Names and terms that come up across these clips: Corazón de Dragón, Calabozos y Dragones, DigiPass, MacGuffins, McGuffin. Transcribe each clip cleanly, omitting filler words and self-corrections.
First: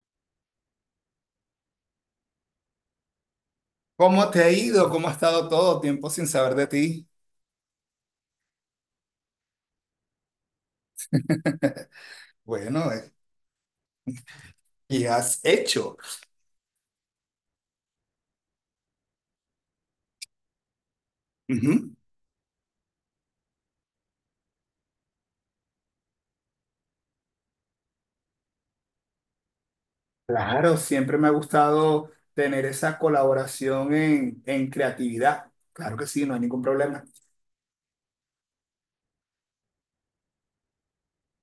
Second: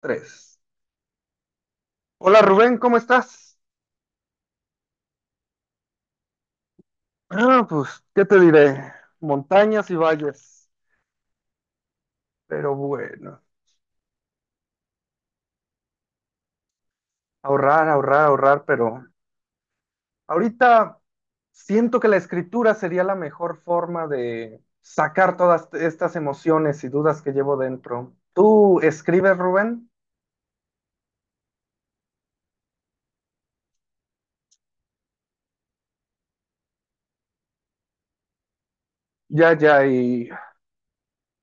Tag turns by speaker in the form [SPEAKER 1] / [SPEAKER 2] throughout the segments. [SPEAKER 1] Tres. Hola Rubén, ¿cómo estás?
[SPEAKER 2] ¿Cómo te ha ido? ¿Cómo ha estado todo tiempo sin saber de ti?
[SPEAKER 1] Ah, pues, ¿qué te diré? Montañas y valles. Pero
[SPEAKER 2] Bueno,
[SPEAKER 1] bueno,
[SPEAKER 2] ¿qué has hecho?
[SPEAKER 1] ahorrar, ahorrar, ahorrar, pero ahorita
[SPEAKER 2] Ujú.
[SPEAKER 1] siento que la escritura sería la mejor forma de sacar todas estas emociones y dudas que llevo dentro. ¿Tú escribes, Rubén?
[SPEAKER 2] Claro, siempre me ha gustado tener esa colaboración en creatividad. Claro que sí, no hay ningún problema.
[SPEAKER 1] Ya, ya, y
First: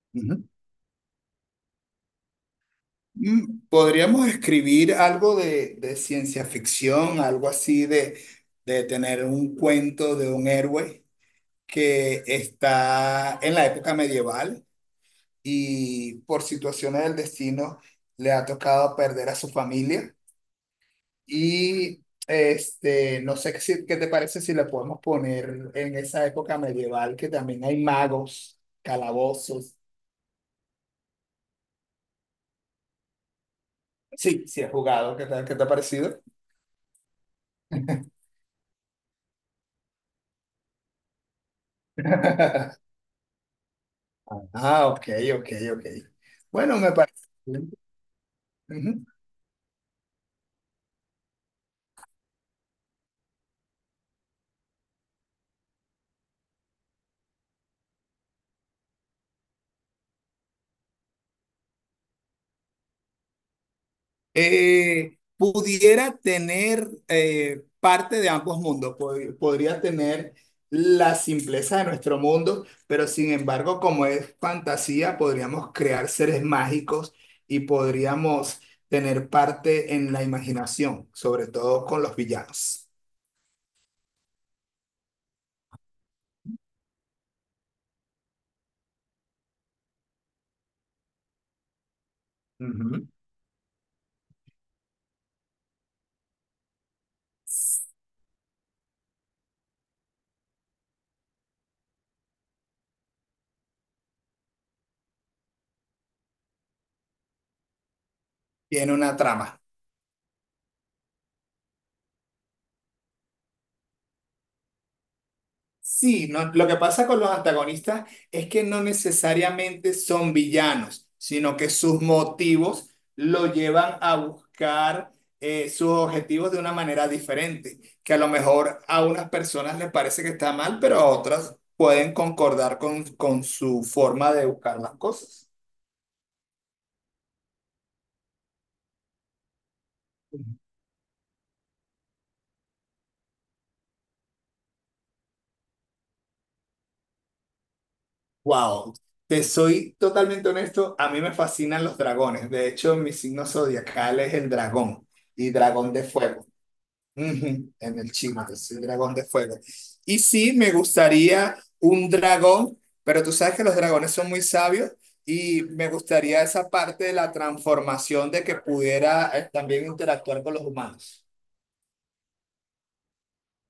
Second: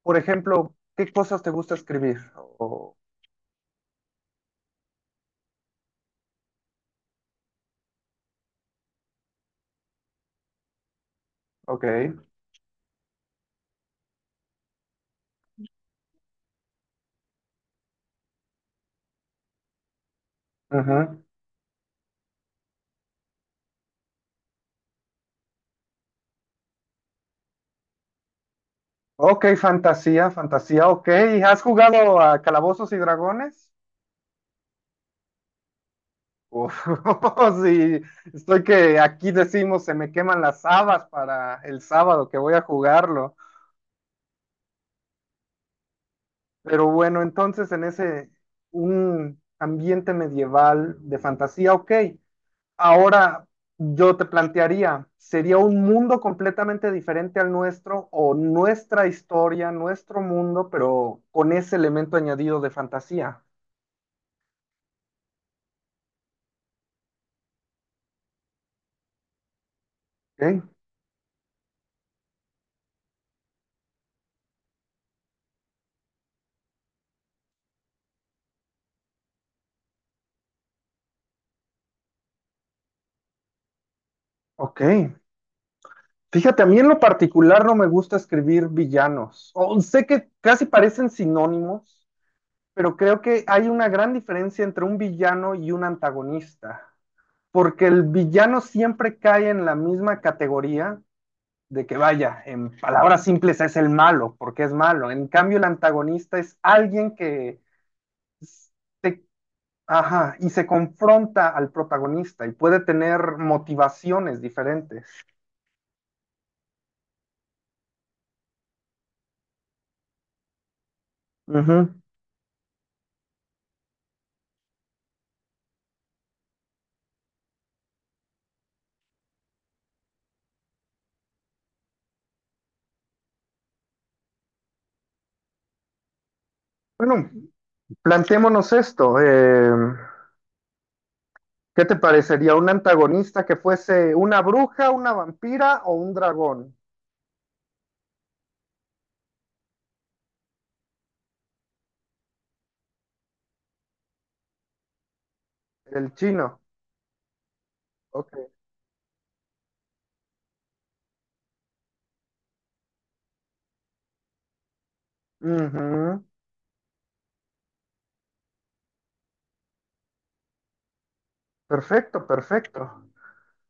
[SPEAKER 1] por
[SPEAKER 2] Ujú.
[SPEAKER 1] ejemplo, ¿qué cosas te gusta escribir?
[SPEAKER 2] Podríamos escribir algo de ciencia ficción, algo así de tener un cuento de un héroe
[SPEAKER 1] Ok,
[SPEAKER 2] que está en la época medieval, y por situaciones del destino le ha tocado perder a su familia.
[SPEAKER 1] ujú.
[SPEAKER 2] Y este, no sé si- ¿qué te parece si le podemos poner en esa época medieval que también hay magos,
[SPEAKER 1] Ok,
[SPEAKER 2] calabozos?
[SPEAKER 1] fantasía, fantasía, ok. ¿Has jugado a Calabozos y Dragones?
[SPEAKER 2] Sí, sí he jugado. ¿Qué tal? ¿Qué te ha parecido?
[SPEAKER 1] Uf, sí, estoy que aquí decimos se me queman las habas para el sábado que voy a jugarlo.
[SPEAKER 2] Ah, ok, ok, ok. Bueno,
[SPEAKER 1] Pero
[SPEAKER 2] me
[SPEAKER 1] bueno,
[SPEAKER 2] parece bien.
[SPEAKER 1] entonces en ese
[SPEAKER 2] Ujú.
[SPEAKER 1] un ambiente medieval de fantasía, ok. Ahora yo te plantearía, ¿sería un mundo completamente diferente al nuestro o nuestra historia, nuestro mundo, pero con ese elemento añadido de fantasía?
[SPEAKER 2] Pudiera tener parte de ambos mundos, podría tener
[SPEAKER 1] Ok,
[SPEAKER 2] la simpleza de nuestro mundo, pero sin embargo, como es fantasía, podríamos crear seres mágicos y podríamos tener parte en la imaginación, sobre todo con los villanos.
[SPEAKER 1] ok. Fíjate, a mí en lo particular no me gusta escribir villanos. Sé que casi parecen sinónimos, pero
[SPEAKER 2] Ujú.
[SPEAKER 1] creo que hay una gran diferencia entre un villano y un antagonista, porque el villano siempre cae en la misma categoría de que vaya, en palabras simples es el malo, porque es malo. En cambio, el antagonista es alguien que
[SPEAKER 2] Tiene una
[SPEAKER 1] se-
[SPEAKER 2] trama.
[SPEAKER 1] ajá, y se confronta al protagonista y puede tener motivaciones diferentes.
[SPEAKER 2] Sí, no, lo que pasa con los antagonistas es que no necesariamente son villanos, sino que
[SPEAKER 1] Ujú.
[SPEAKER 2] sus motivos lo llevan a buscar sus objetivos de una manera diferente, que a lo mejor a unas personas les parece que está mal, pero a otras pueden concordar con su forma de buscar las cosas.
[SPEAKER 1] Bueno, plantémonos esto. ¿Qué te parecería un antagonista que fuese una bruja, una vampira o un dragón?
[SPEAKER 2] Wow, te soy totalmente honesto, a mí me fascinan los dragones. De hecho, mi signo zodiacal es el dragón, y dragón de
[SPEAKER 1] El
[SPEAKER 2] fuego.
[SPEAKER 1] chino.
[SPEAKER 2] Ujú. En el
[SPEAKER 1] Ok.
[SPEAKER 2] chino, que es el dragón de fuego. Y sí, me gustaría un dragón, pero tú sabes que los dragones son muy sabios y me
[SPEAKER 1] Ujú.
[SPEAKER 2] gustaría esa parte de la transformación de que pudiera, también interactuar con los humanos.
[SPEAKER 1] Perfecto, perfecto.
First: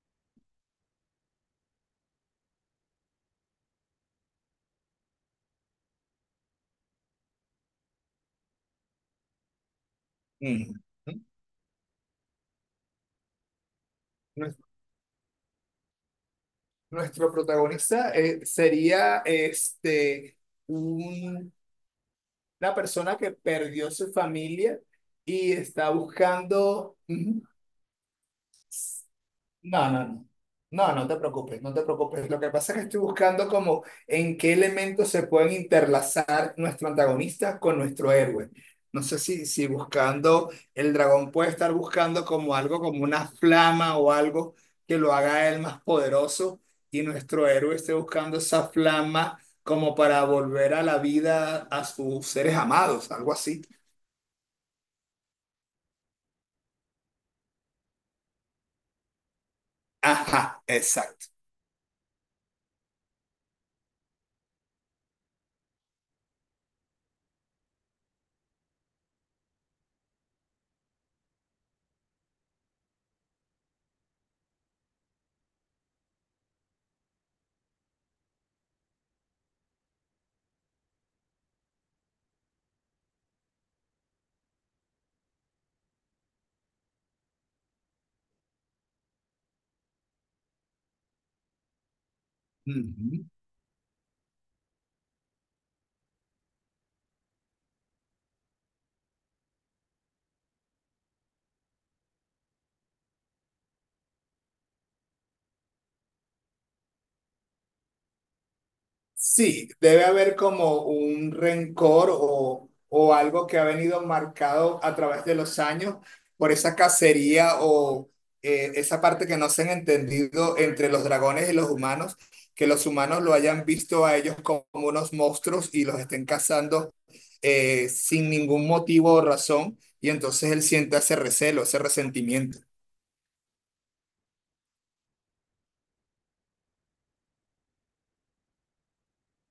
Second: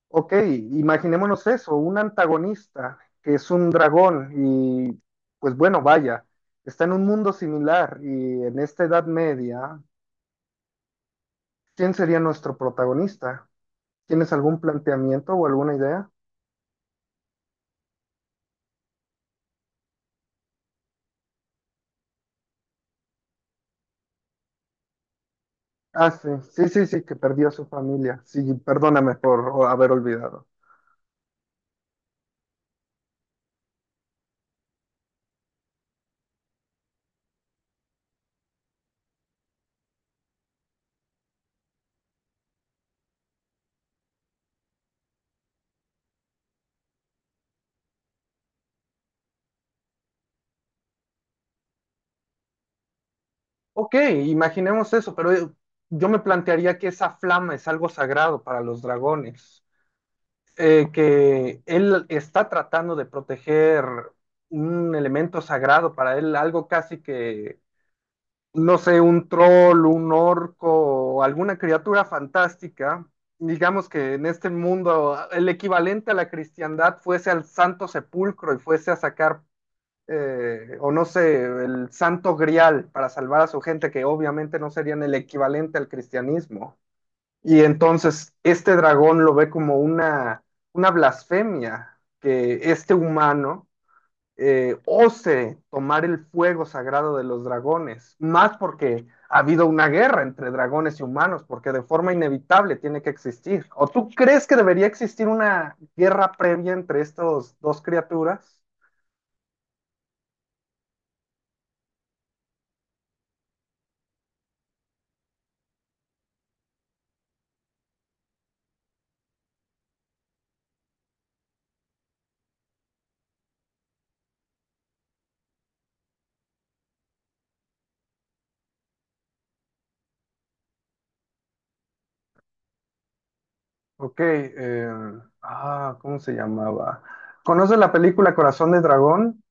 [SPEAKER 1] Ok, imaginémonos eso, un antagonista que es un dragón y pues bueno, vaya, está en un mundo similar y en esta Edad Media,
[SPEAKER 2] Ujú.
[SPEAKER 1] ¿quién sería nuestro protagonista? ¿Tienes
[SPEAKER 2] Nues-
[SPEAKER 1] algún planteamiento o alguna idea?
[SPEAKER 2] Nuestro protagonista sería este, un- una persona que perdió su familia y está
[SPEAKER 1] Ah, sí, sí, sí,
[SPEAKER 2] buscando.
[SPEAKER 1] sí, que perdió a su familia. Sí, perdóname por
[SPEAKER 2] No,
[SPEAKER 1] haber
[SPEAKER 2] no, no.
[SPEAKER 1] olvidado.
[SPEAKER 2] No, no te preocupes, no te preocupes. Lo que pasa es que estoy buscando como en qué elementos se pueden interlazar nuestro antagonista con nuestro héroe. No sé si buscando, el dragón puede estar buscando como algo, como una flama o algo que lo haga él más poderoso, y nuestro héroe esté buscando esa flama como para volver a la vida a sus seres amados, algo así.
[SPEAKER 1] Ok, imaginemos eso, pero yo me plantearía que esa flama es algo sagrado para los dragones,
[SPEAKER 2] Ajá, exacto.
[SPEAKER 1] que él está tratando de proteger un elemento sagrado para él, algo casi que, no sé, un troll, un orco, o alguna criatura fantástica. Digamos que en este mundo el equivalente a la cristiandad fuese al santo sepulcro y fuese a sacar o no sé, el santo grial para salvar a su gente, que obviamente no serían el equivalente al cristianismo. Y entonces este dragón lo ve como una blasfemia que este humano ose tomar el fuego sagrado de los dragones, más porque ha habido una guerra entre dragones y humanos, porque de forma inevitable tiene que existir. ¿O tú crees que debería existir una guerra previa entre estas dos criaturas?
[SPEAKER 2] Sí, debe haber como un rencor o algo que ha venido marcado a través de los años por esa cacería o esa parte que no se han entendido entre los dragones y los humanos, que los humanos lo hayan visto a ellos como unos monstruos y los estén cazando sin ningún motivo o razón, y entonces él siente ese recelo, ese resentimiento.
[SPEAKER 1] Ok, ¿cómo se llamaba? ¿Conoces la película Corazón de Dragón?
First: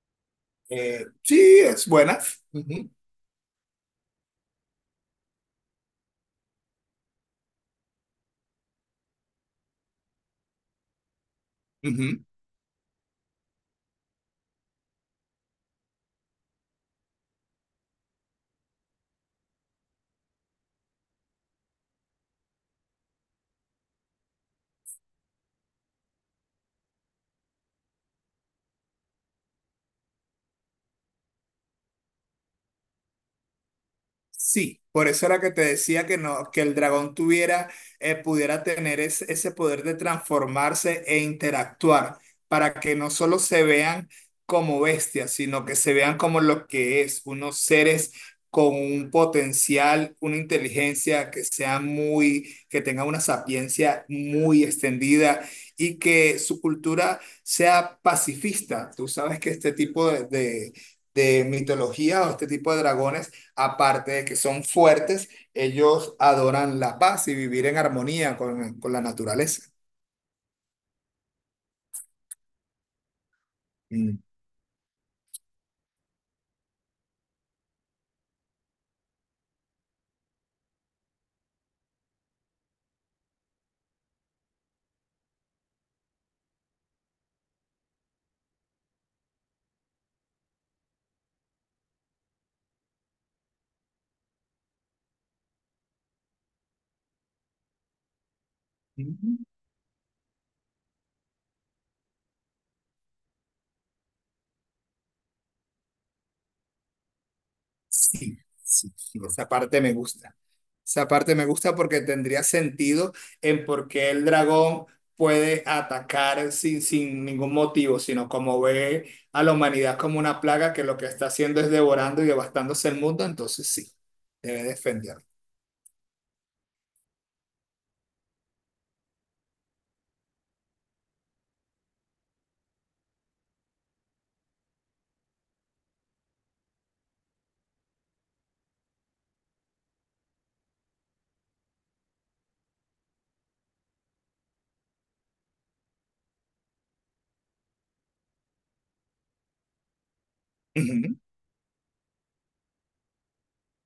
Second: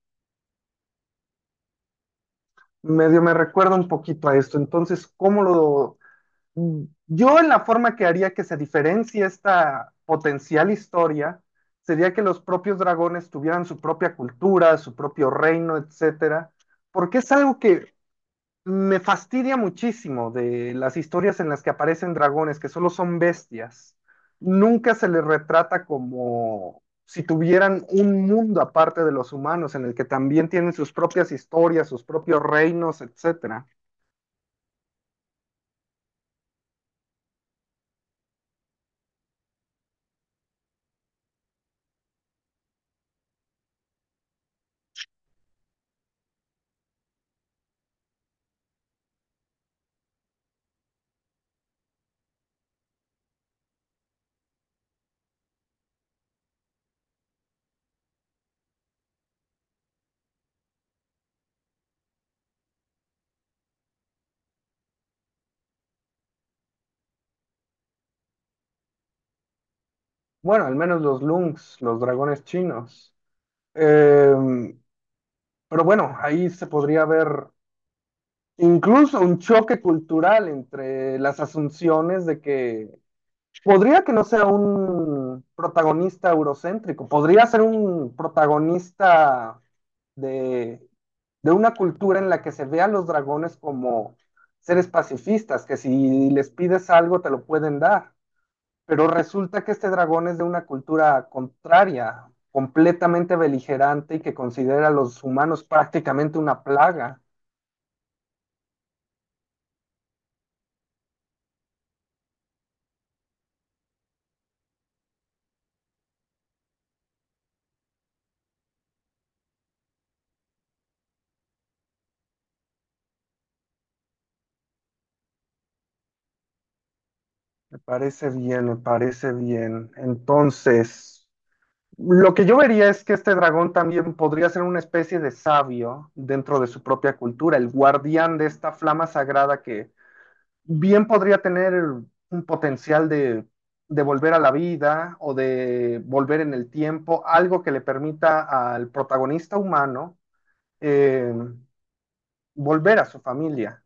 [SPEAKER 2] Sí, es buena. Ujú,
[SPEAKER 1] Medio me recuerda un poquito a esto. Entonces, ¿cómo lo... yo en la forma que haría que se diferencie esta potencial historia sería que
[SPEAKER 2] ujú.
[SPEAKER 1] los propios dragones tuvieran su propia cultura, su propio reino, etcétera, porque es algo que me fastidia muchísimo de las historias en las que aparecen dragones, que solo son bestias. Nunca se les retrata como si tuvieran un mundo aparte de los humanos, en el que también tienen sus propias historias, sus propios reinos, etcétera.
[SPEAKER 2] Sí, por eso era que te decía que no, que el dragón tuviera, pudiera tener ese poder de transformarse e interactuar, para que no solo se vean como bestias, sino que se vean como lo que es, unos seres con un potencial, una inteligencia que sea muy, que tenga una sapiencia muy extendida, y que su cultura sea pacifista. Tú sabes que este tipo de mitología o este tipo de dragones, aparte de que son fuertes, ellos adoran la paz y vivir en armonía con la naturaleza.
[SPEAKER 1] Bueno, al menos los Lungs, los dragones chinos.
[SPEAKER 2] Mm.
[SPEAKER 1] Eh, pero bueno, ahí se podría ver incluso un choque cultural entre las asunciones de que podría que no sea un protagonista eurocéntrico, podría ser un protagonista de, de una cultura en la que se vean los dragones como seres pacifistas, que si les pides algo te lo pueden dar. Pero resulta que este dragón es de una cultura contraria, completamente beligerante y que considera a los humanos prácticamente una plaga.
[SPEAKER 2] Sí, sí, sí, esa parte me gusta. Esa parte me gusta porque tendría sentido en por qué el dragón puede atacar sin ningún motivo, sino como ve a la humanidad como una plaga que lo que está haciendo es devorando y devastándose el mundo, entonces sí, debe defenderlo.
[SPEAKER 1] Me parece bien, me parece bien. Entonces, lo que yo vería es que este dragón también podría ser una especie de sabio dentro de su propia cultura, el guardián de esta flama sagrada que bien podría tener un potencial de volver a la vida o de volver en el tiempo, algo que le permita al protagonista humano eh, volver a su familia.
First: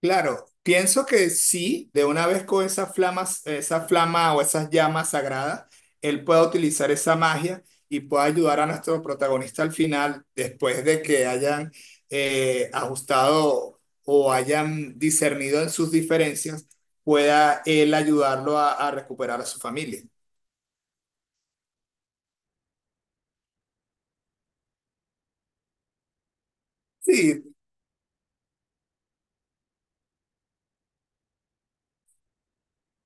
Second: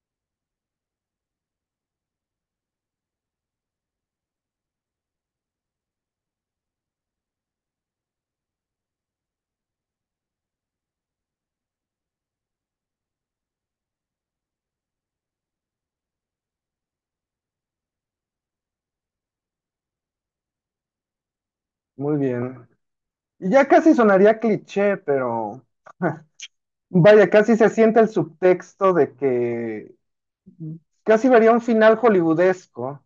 [SPEAKER 2] Claro, pienso que sí, de una vez con esas flamas, esa flama o esas llamas sagradas, él pueda utilizar esa magia y pueda ayudar a nuestro protagonista al final, después de que hayan ajustado o hayan discernido en sus diferencias, pueda él ayudarlo a recuperar a su familia.
[SPEAKER 1] Muy bien. Y ya casi sonaría cliché, pero vaya,
[SPEAKER 2] Sí,
[SPEAKER 1] casi se siente el subtexto de que casi vería un final hollywoodesco.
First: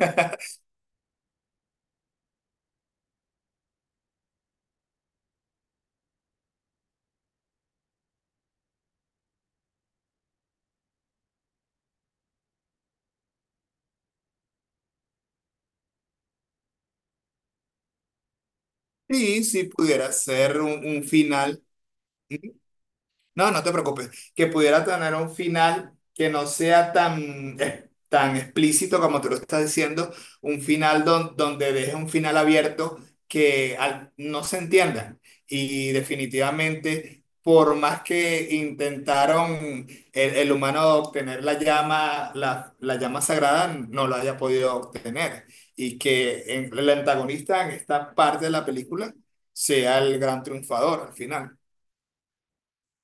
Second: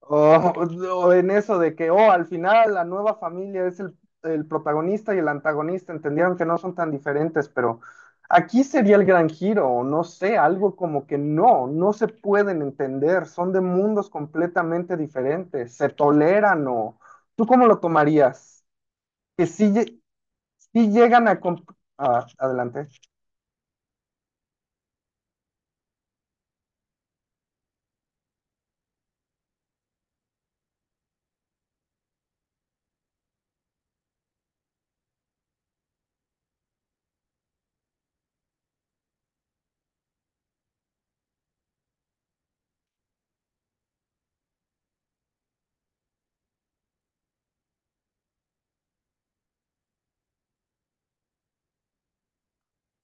[SPEAKER 1] O, o en eso de que, oh, al final la nueva familia es el protagonista y el antagonista, entendieron que no son tan diferentes, pero aquí sería el gran giro, o no sé, algo como que no, no se pueden entender, son de mundos completamente diferentes, se toleran o... ¿Tú cómo lo tomarías?
[SPEAKER 2] sí,
[SPEAKER 1] Que
[SPEAKER 2] sí
[SPEAKER 1] sí,
[SPEAKER 2] pudiera ser un,
[SPEAKER 1] sí
[SPEAKER 2] un
[SPEAKER 1] llegan a...
[SPEAKER 2] final.
[SPEAKER 1] ah, adelante.
[SPEAKER 2] No, no te preocupes. Que pudiera tener un final que no sea tan, tan explícito como tú lo estás diciendo, un final donde deje un final abierto que no se entienda. Y definitivamente, por más que intentaron el humano obtener la llama, la llama sagrada, no lo haya podido obtener. Y que el antagonista en esta parte de la película sea el gran triunfador al final.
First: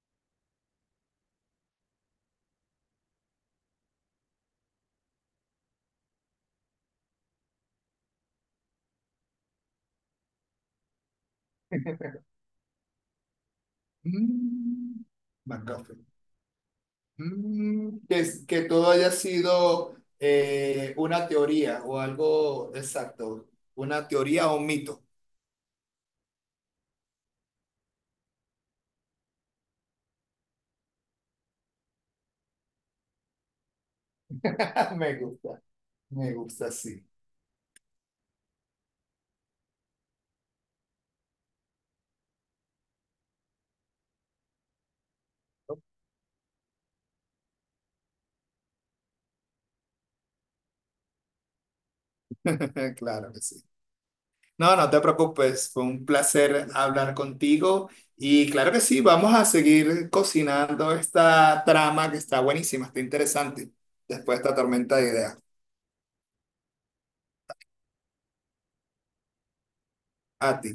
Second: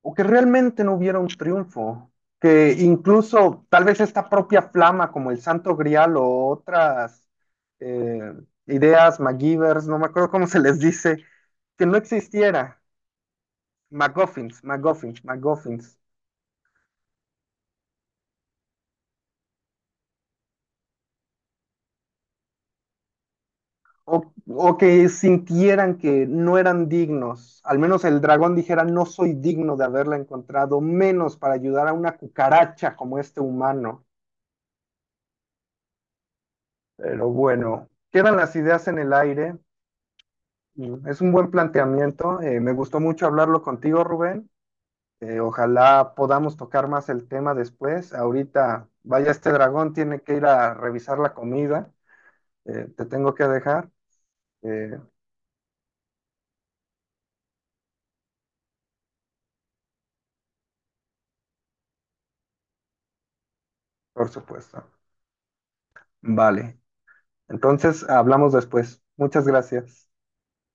[SPEAKER 1] O que realmente no hubiera un triunfo, que incluso tal vez esta propia flama como el Santo Grial o otras eh, ideas MacGyvers, no me acuerdo cómo se les dice, que no existiera, MacGuffins,
[SPEAKER 2] Mm,
[SPEAKER 1] MacGuffins, MacGuffins.
[SPEAKER 2] McGuffin. Mm, que todo haya sido una teoría o algo exacto, una
[SPEAKER 1] O,
[SPEAKER 2] teoría o un
[SPEAKER 1] o
[SPEAKER 2] mito.
[SPEAKER 1] que sintieran que no eran dignos, al menos el dragón dijera no soy digno de haberla encontrado, menos para ayudar a una cucaracha como este humano,
[SPEAKER 2] Me gusta, me gusta, sí.
[SPEAKER 1] pero bueno. Quedan las ideas en el aire. Es un buen planteamiento. Me gustó mucho hablarlo contigo, Rubén. Ojalá podamos tocar más el tema después. Ahorita, vaya, este dragón tiene que ir a revisar la comida. Te
[SPEAKER 2] Claro
[SPEAKER 1] tengo
[SPEAKER 2] que
[SPEAKER 1] que
[SPEAKER 2] sí.
[SPEAKER 1] dejar,
[SPEAKER 2] No, no
[SPEAKER 1] eh,
[SPEAKER 2] te preocupes, fue un placer hablar contigo, y claro que sí, vamos a seguir cocinando esta trama que está buenísima, está interesante,
[SPEAKER 1] por
[SPEAKER 2] después de esta
[SPEAKER 1] supuesto.
[SPEAKER 2] tormenta de ideas.
[SPEAKER 1] Vale. Entonces, hablamos después. Muchas gracias.
[SPEAKER 2] A ti.